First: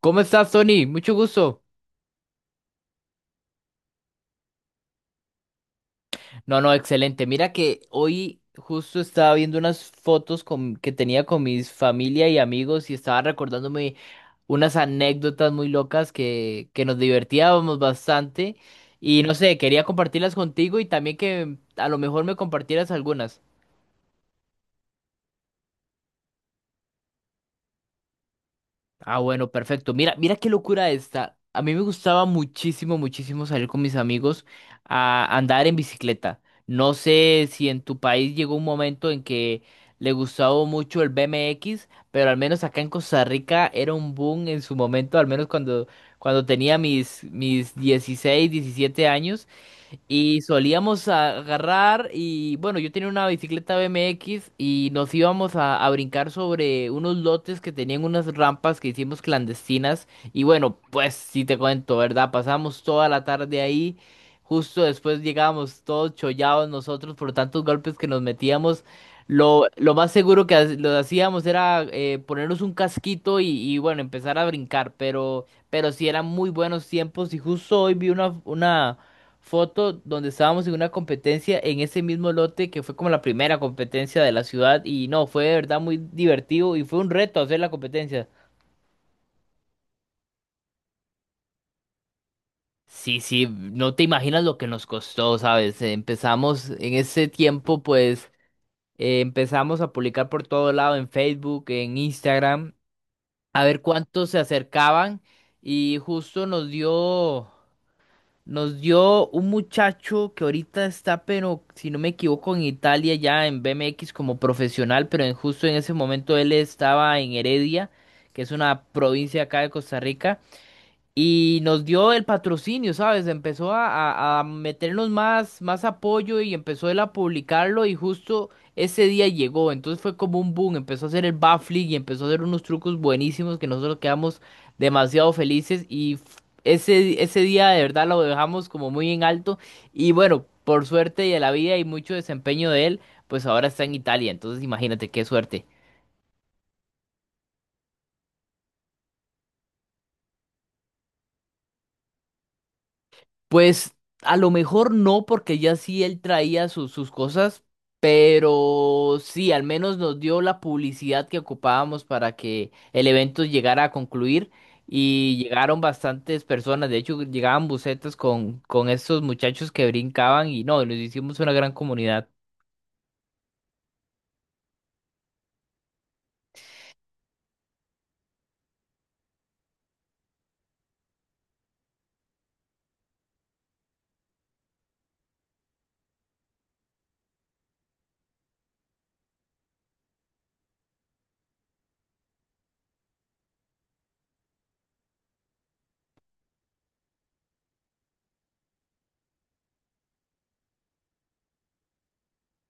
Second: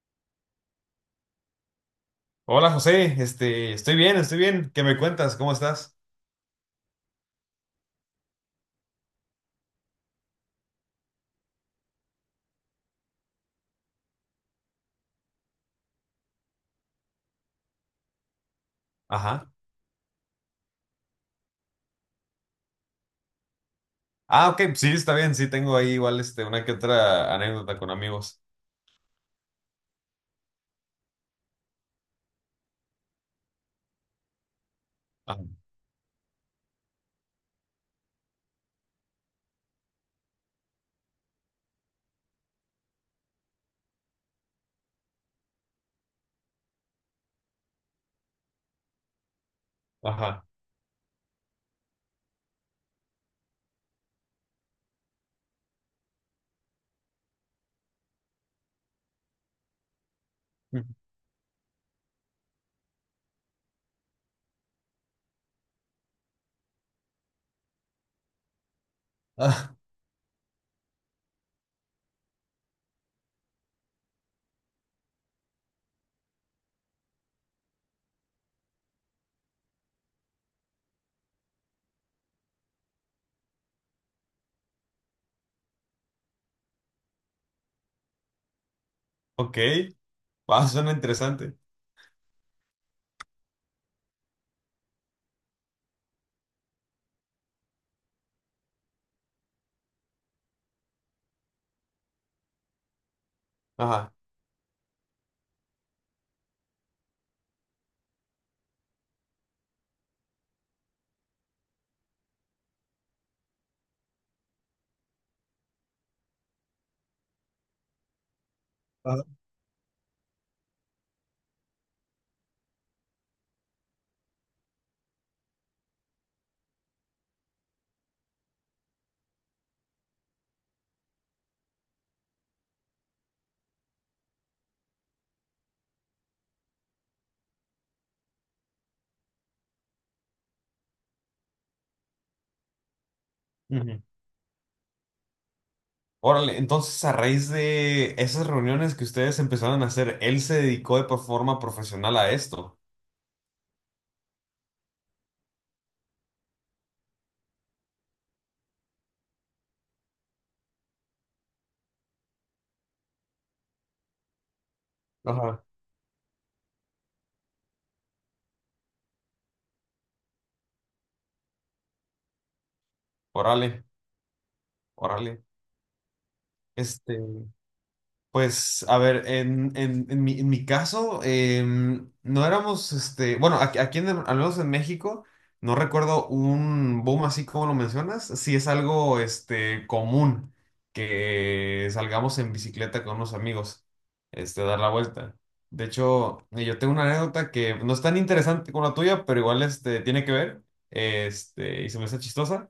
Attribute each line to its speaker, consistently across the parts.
Speaker 1: ¿Cómo estás, Tony? Mucho gusto.
Speaker 2: Hola José, estoy estoy bien. ¿Qué me cuentas? ¿Cómo estás?
Speaker 1: No, no, excelente. Mira que hoy justo estaba viendo unas fotos que tenía con mis familia y amigos y estaba recordándome unas anécdotas muy locas que nos divertíamos bastante y no
Speaker 2: Ajá.
Speaker 1: sé, quería compartirlas contigo y también que a lo mejor me compartieras algunas.
Speaker 2: Ah, ok, sí, está bien, sí, tengo ahí igual una que otra anécdota con amigos.
Speaker 1: Ah, bueno, perfecto. Mira, mira qué locura esta. A mí me gustaba muchísimo, muchísimo salir con mis amigos a
Speaker 2: Ajá.
Speaker 1: andar en bicicleta. No sé si en tu país llegó un momento en que le gustaba mucho el BMX, pero al menos acá en Costa Rica era un boom en su momento, al menos cuando tenía mis 16, 17 años. Y
Speaker 2: Ajá.
Speaker 1: solíamos agarrar y bueno, yo tenía una bicicleta BMX y nos íbamos a brincar sobre unos lotes que tenían unas rampas que hicimos clandestinas y bueno, pues sí te cuento, ¿verdad? Pasamos toda la tarde ahí, justo después llegábamos todos chollados nosotros por tantos golpes que nos metíamos. Lo,
Speaker 2: Ah,
Speaker 1: lo más seguro que lo hacíamos era ponernos un casquito y bueno, empezar a brincar, pero sí eran muy buenos tiempos y justo hoy vi una foto donde estábamos en una competencia en ese mismo lote que fue como la primera competencia de la ciudad y no, fue de verdad muy divertido y fue un reto hacer la competencia.
Speaker 2: ok, ah, suena interesante.
Speaker 1: Sí, sí, no te imaginas lo que nos costó, ¿sabes? Empezamos en ese tiempo, pues empezamos a publicar por todo lado en Facebook, en Instagram, a ver
Speaker 2: Ajá.
Speaker 1: cuántos se acercaban y justo nos dio... Nos dio un muchacho que ahorita está, pero si no me equivoco, en Italia ya en BMX como profesional, pero en, justo en ese momento él estaba en Heredia, que es una
Speaker 2: Ajá.
Speaker 1: provincia acá de Costa Rica, y nos dio el patrocinio, ¿sabes? Empezó a meternos más, más apoyo y empezó él a publicarlo y justo ese día llegó. Entonces fue como un boom, empezó a hacer el backflip y empezó a hacer unos trucos buenísimos que nosotros quedamos demasiado felices ese, ese día de verdad lo dejamos como muy en alto y bueno, por suerte de la vida y mucho desempeño de él, pues ahora está en
Speaker 2: Ujú.
Speaker 1: Italia. Entonces imagínate qué suerte.
Speaker 2: Órale, entonces a raíz de esas reuniones que ustedes empezaron a hacer, él se dedicó forma profesional a esto.
Speaker 1: Pues a lo mejor no, porque ya sí él traía sus cosas, pero sí, al menos nos dio la publicidad que ocupábamos para que el evento llegara a concluir y
Speaker 2: Ajá.
Speaker 1: llegaron bastantes personas, de hecho llegaban bucetas con estos muchachos que brincaban y no, nos hicimos una gran comunidad.
Speaker 2: Órale, órale. Este. Pues, a ver, en mi caso, no éramos, bueno, al menos en México, no recuerdo un boom así como lo mencionas. Sí es algo, común que salgamos en bicicleta con unos amigos, a dar la vuelta. De hecho, yo tengo una anécdota que no es tan interesante como la tuya, pero igual, tiene que ver. Y se me hace chistosa.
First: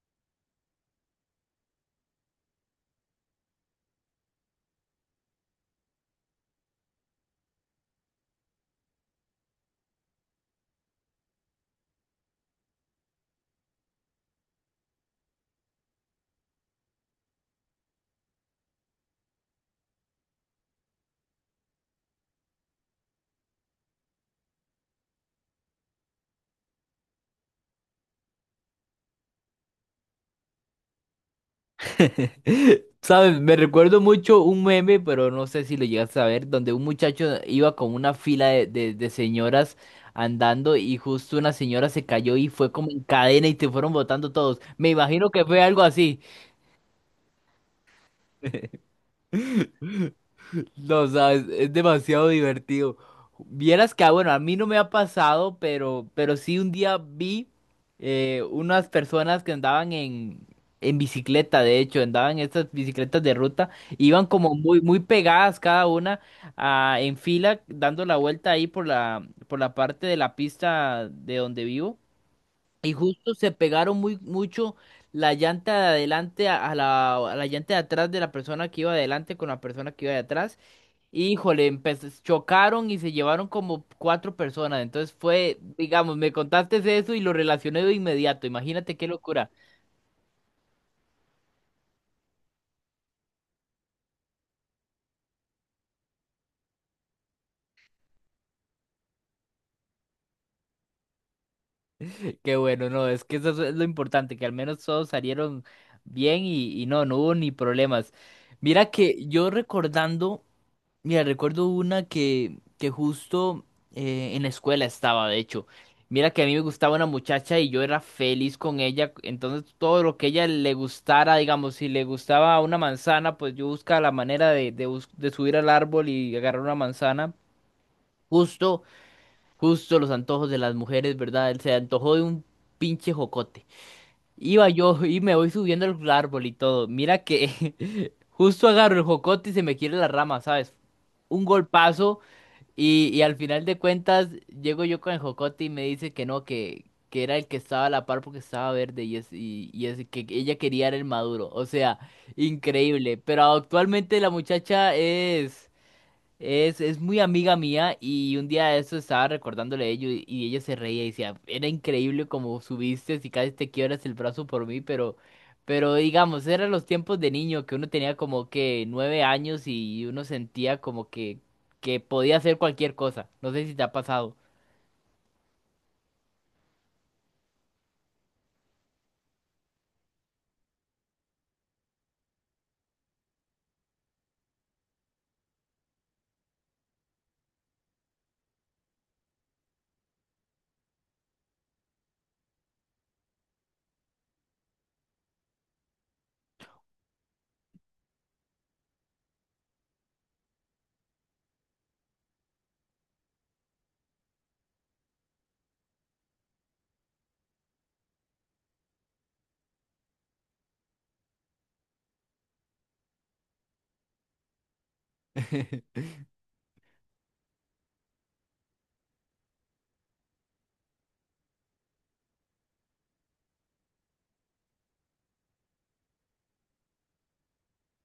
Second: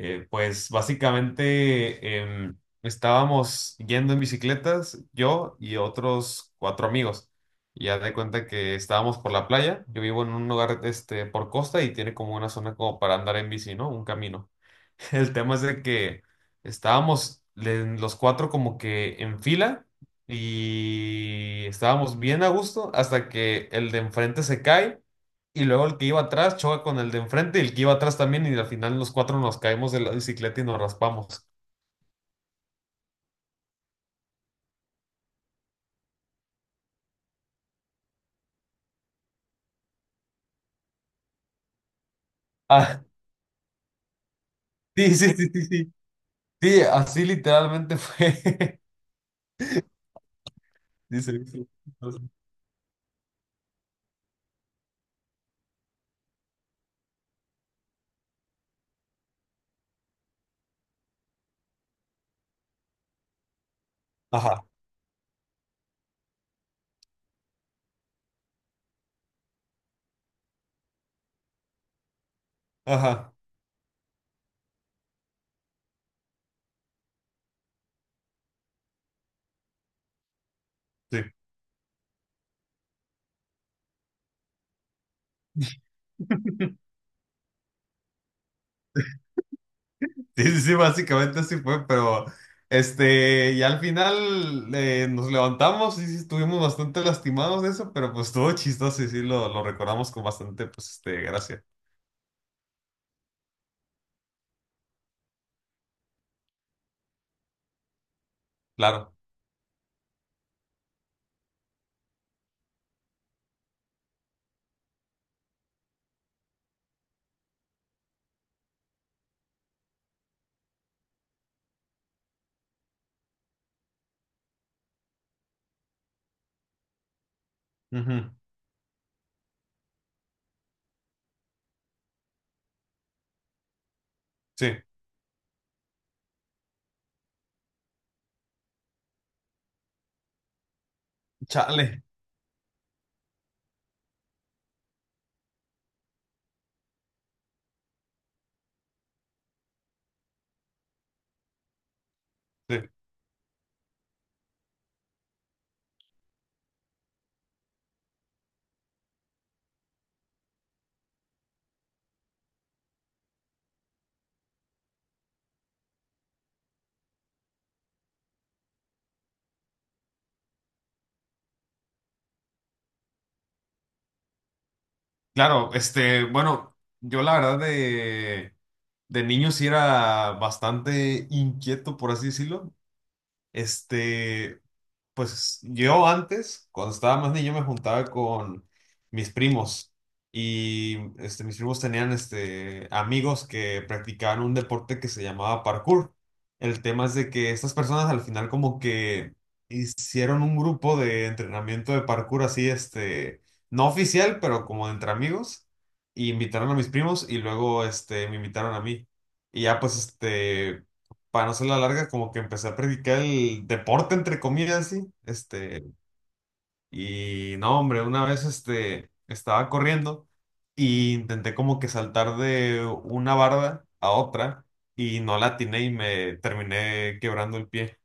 Speaker 2: Pues básicamente estábamos yendo en bicicletas, yo y otros cuatro amigos. Y haz de cuenta que estábamos por la playa. Yo vivo en un lugar por costa y tiene como una zona como para andar en bici, ¿no? Un camino. El tema es de que estábamos los cuatro como que en fila y estábamos bien a gusto hasta que el de enfrente se cae y luego el que iba atrás choca con el de enfrente y el que iba atrás también y al final los cuatro nos caemos de la bicicleta y nos raspamos.
Speaker 1: ¿Sabes? Me recuerdo mucho un meme, pero no sé si lo llegaste a ver, donde un muchacho iba con una fila de, de señoras andando y justo una señora se cayó y fue como
Speaker 2: Ah,
Speaker 1: en cadena y te fueron botando todos. Me
Speaker 2: sí,
Speaker 1: imagino
Speaker 2: sí,
Speaker 1: que
Speaker 2: sí,
Speaker 1: fue
Speaker 2: sí,
Speaker 1: algo
Speaker 2: sí.
Speaker 1: así.
Speaker 2: Sí, así literalmente fue.
Speaker 1: No sabes,
Speaker 2: Dice.
Speaker 1: es demasiado divertido. Vieras que, ah, bueno, a mí no me ha pasado, pero sí un día vi unas personas que andaban en bicicleta, de hecho, andaban en estas bicicletas de ruta, iban como
Speaker 2: Ajá,
Speaker 1: muy, muy pegadas cada una ah, en fila, dando la vuelta ahí por la parte de la pista de donde vivo. Y
Speaker 2: ajá.
Speaker 1: justo se pegaron muy mucho la llanta de adelante a la, a la llanta de atrás de la persona que iba adelante con la persona que iba de atrás.
Speaker 2: Sí.
Speaker 1: Híjole, chocaron y se llevaron como cuatro personas. Entonces fue, digamos, me contaste eso y lo relacioné de inmediato. Imagínate qué locura.
Speaker 2: Sí, sí, sí, básicamente así fue, pero y al final nos levantamos y sí, estuvimos bastante lastimados de eso, pero pues todo chistoso y sí lo recordamos con bastante, pues, gracia.
Speaker 1: Qué bueno, no, es que eso es lo importante, que al menos todos salieron bien y no, no hubo ni problemas. Mira
Speaker 2: Claro.
Speaker 1: que yo recordando. Mira, recuerdo una que justo en la escuela estaba, de hecho. Mira que a mí me gustaba una muchacha y yo era feliz con ella. Entonces todo lo que ella le gustara, digamos, si le gustaba una manzana, pues yo buscaba la manera de, de subir al árbol y agarrar una manzana.
Speaker 2: Ujú.
Speaker 1: Justo, justo los antojos de las mujeres, ¿verdad? Se antojó de un pinche jocote. Iba
Speaker 2: Sí.
Speaker 1: yo y me voy subiendo al árbol y todo. Mira que justo agarro el jocote y se me quiere la rama, ¿sabes? Un
Speaker 2: Chale.
Speaker 1: golpazo. Y al final de cuentas, llego yo con el jocote y me dice que no, que era el que estaba a la par porque estaba verde y es que ella quería era el maduro. O sea,
Speaker 2: Sí.
Speaker 1: increíble. Pero actualmente la muchacha es. Es muy amiga mía y un día de eso estaba recordándole a ello y ella se reía y decía, era increíble como subiste y casi te quiebras el brazo por mí, pero digamos, eran los tiempos de niño que uno tenía como que 9 años y uno sentía como que podía hacer cualquier cosa. No sé si te ha pasado.
Speaker 2: Claro, bueno, yo la verdad de niño sí era bastante inquieto, por así decirlo. Este, pues yo antes, cuando estaba más niño, me juntaba con mis primos y mis primos tenían amigos que practicaban un deporte que se llamaba parkour. El tema es de que estas personas al final como que hicieron un grupo de entrenamiento de parkour así, no oficial, pero como entre amigos, y invitaron a mis primos y luego me invitaron a mí. Y ya pues para no ser la larga, como que empecé a practicar el deporte, entre comillas, así, y no, hombre, una vez, estaba corriendo y intenté como que saltar de una barda a otra y no la atiné y me terminé quebrando el pie.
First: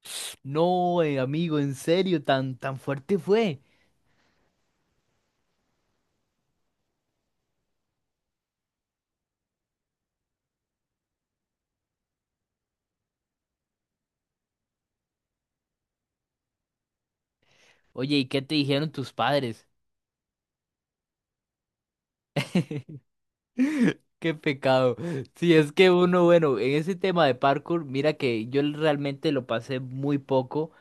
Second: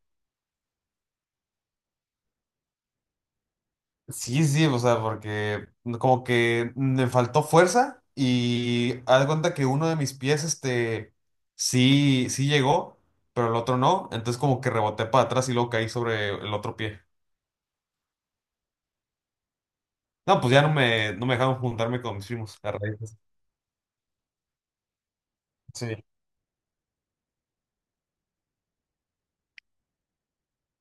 Speaker 1: No, amigo, en serio, tan, tan fuerte fue.
Speaker 2: Sí, sí, o sea, porque como que me faltó fuerza y haz de cuenta que uno de mis pies, sí, sí llegó, pero el otro no, entonces como que reboté para atrás y luego caí sobre el otro pie.
Speaker 1: Oye, ¿y qué te dijeron tus padres?
Speaker 2: No, pues ya no no me dejaron juntarme con mis primos a raíz de eso.
Speaker 1: Qué pecado. Si es que
Speaker 2: Sí.
Speaker 1: uno, bueno, en ese tema de parkour, mira que yo realmente lo pasé muy poco,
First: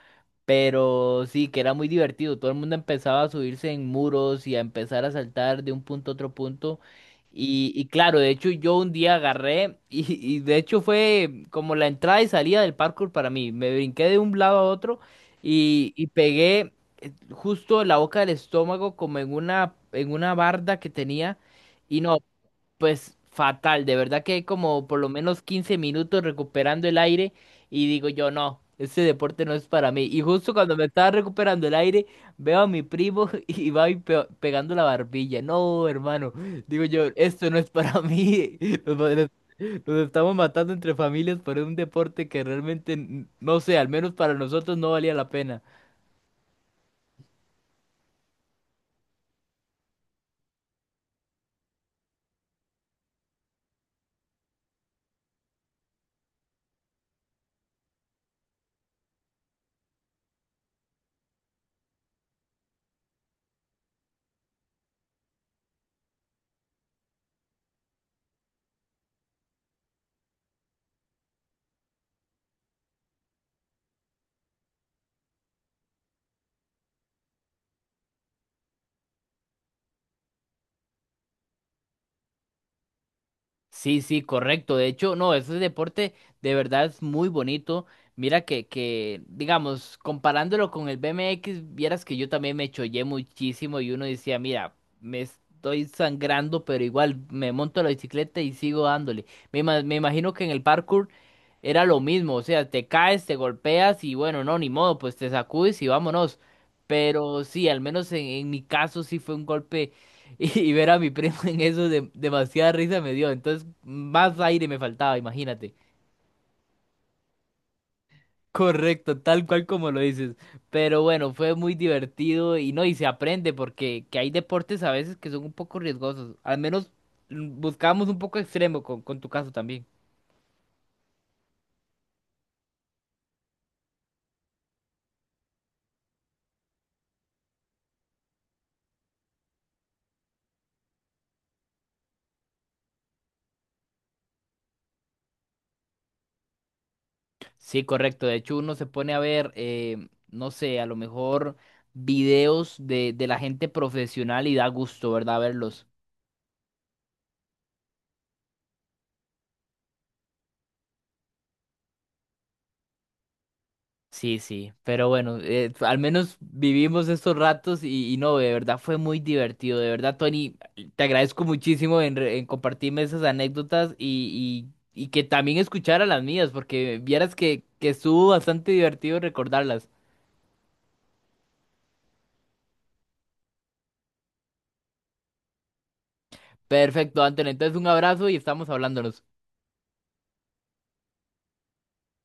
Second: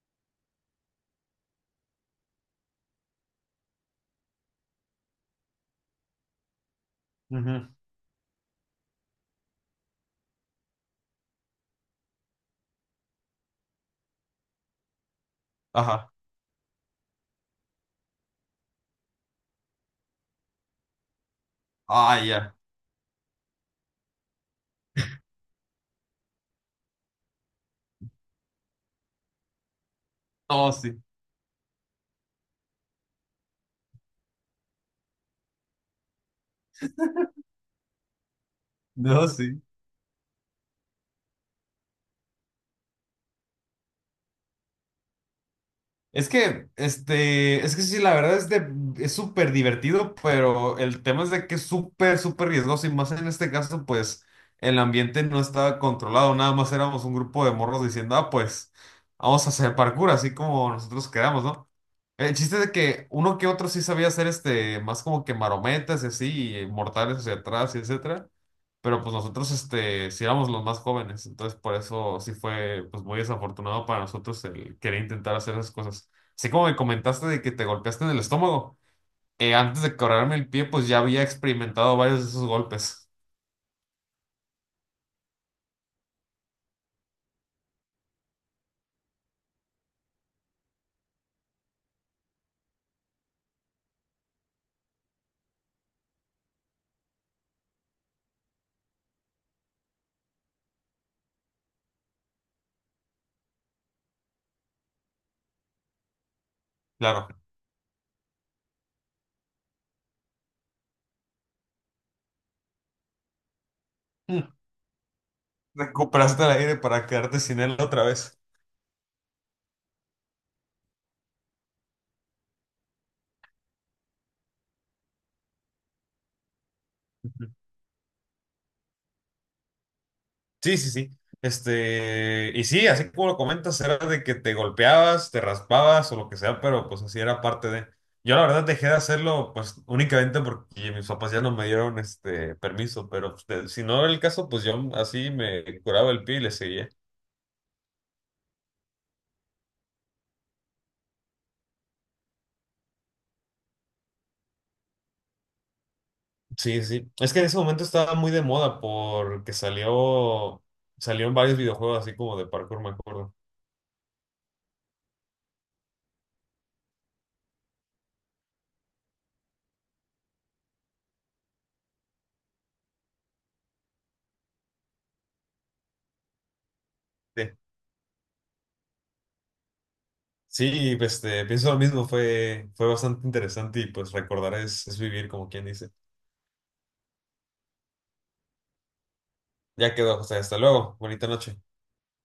Speaker 1: pero sí, que era muy divertido. Todo el mundo empezaba a subirse en muros y a empezar a saltar de un punto a otro punto.
Speaker 2: Ujú.
Speaker 1: Y claro, de hecho yo un día agarré y de hecho fue como la entrada y salida del parkour para mí. Me brinqué de un lado a otro y
Speaker 2: Ajá.
Speaker 1: pegué justo en la boca del estómago como en una barda que tenía. Y no,
Speaker 2: Ah, ya.
Speaker 1: pues fatal, de verdad que hay como por lo menos 15 minutos recuperando el aire y digo yo, no, este deporte no es para mí. Y justo
Speaker 2: No,
Speaker 1: cuando me
Speaker 2: sí.
Speaker 1: estaba recuperando el aire, veo a mi primo y va y pegando la barbilla. No, hermano, digo yo, esto no es para mí. Nos, va-
Speaker 2: No,
Speaker 1: nos-
Speaker 2: sí.
Speaker 1: nos estamos matando entre familias por un deporte que realmente, no sé, al menos para nosotros no valía la pena.
Speaker 2: Es que, es que sí, la verdad es de: es súper divertido, pero el tema es de que es súper, súper riesgoso y más en este caso, pues, el ambiente no estaba controlado, nada más éramos un grupo de morros diciendo, ah, pues, vamos a hacer parkour, así como nosotros queramos, ¿no? El chiste de que uno que otro sí sabía hacer más como que marometas y así, y mortales hacia atrás y etcétera. Pero pues nosotros sí éramos los más jóvenes, entonces por eso sí fue pues muy desafortunado para nosotros el querer intentar hacer esas cosas. Así como me comentaste de que te golpeaste en el estómago, antes de quebrarme el pie pues ya había experimentado varios de esos golpes.
Speaker 1: Sí, sí, correcto. De hecho, no, ese deporte de verdad es muy bonito. Mira que, digamos, comparándolo con el BMX, vieras que yo también me chollé muchísimo y uno decía, mira, me estoy sangrando, pero igual me monto a la bicicleta y sigo dándole. Me imagino que en el parkour era lo mismo, o sea, te caes, te golpeas y bueno, no, ni modo, pues te sacudes y vámonos.
Speaker 2: Claro.
Speaker 1: Pero sí, al menos en mi caso sí fue un golpe. Y ver a mi primo en eso de, demasiada risa me dio. Entonces, más
Speaker 2: Mm.
Speaker 1: aire me faltaba, imagínate.
Speaker 2: Recuperaste el aire para quedarte sin él otra vez.
Speaker 1: Correcto, tal cual como lo dices. Pero bueno, fue muy divertido y no, y se aprende porque que hay deportes a veces que son un poco riesgosos. Al menos buscábamos un poco extremo con tu caso también.
Speaker 2: Sí, sí, sí. Y sí, así como lo comentas, era de que te golpeabas, te raspabas o lo que sea, pero pues así era parte de. Yo la verdad dejé de hacerlo pues únicamente porque mis papás ya no me dieron este permiso, pero pues, si no era el caso, pues yo así me curaba el pie y le seguía.
Speaker 1: Sí, correcto. De hecho, uno se pone a ver, no sé, a lo mejor videos de la gente profesional y da gusto, ¿verdad? Verlos.
Speaker 2: Sí, sí. Es que en ese momento estaba muy de moda porque salió en varios videojuegos así como de parkour, me acuerdo.
Speaker 1: Sí, sí, pero bueno, al menos vivimos estos ratos y no, de verdad fue muy divertido, de verdad, Tony, te agradezco muchísimo en, en compartirme esas anécdotas y, y que también escuchara las mías, porque vieras
Speaker 2: Sí,
Speaker 1: que estuvo bastante divertido recordarlas.
Speaker 2: Sí, pues, pienso lo mismo, fue bastante interesante y pues recordar es vivir, como quien dice.
Speaker 1: Perfecto, Antonio, entonces un abrazo y estamos hablándonos.
Speaker 2: Ya quedó, José. Hasta luego. Bonita noche.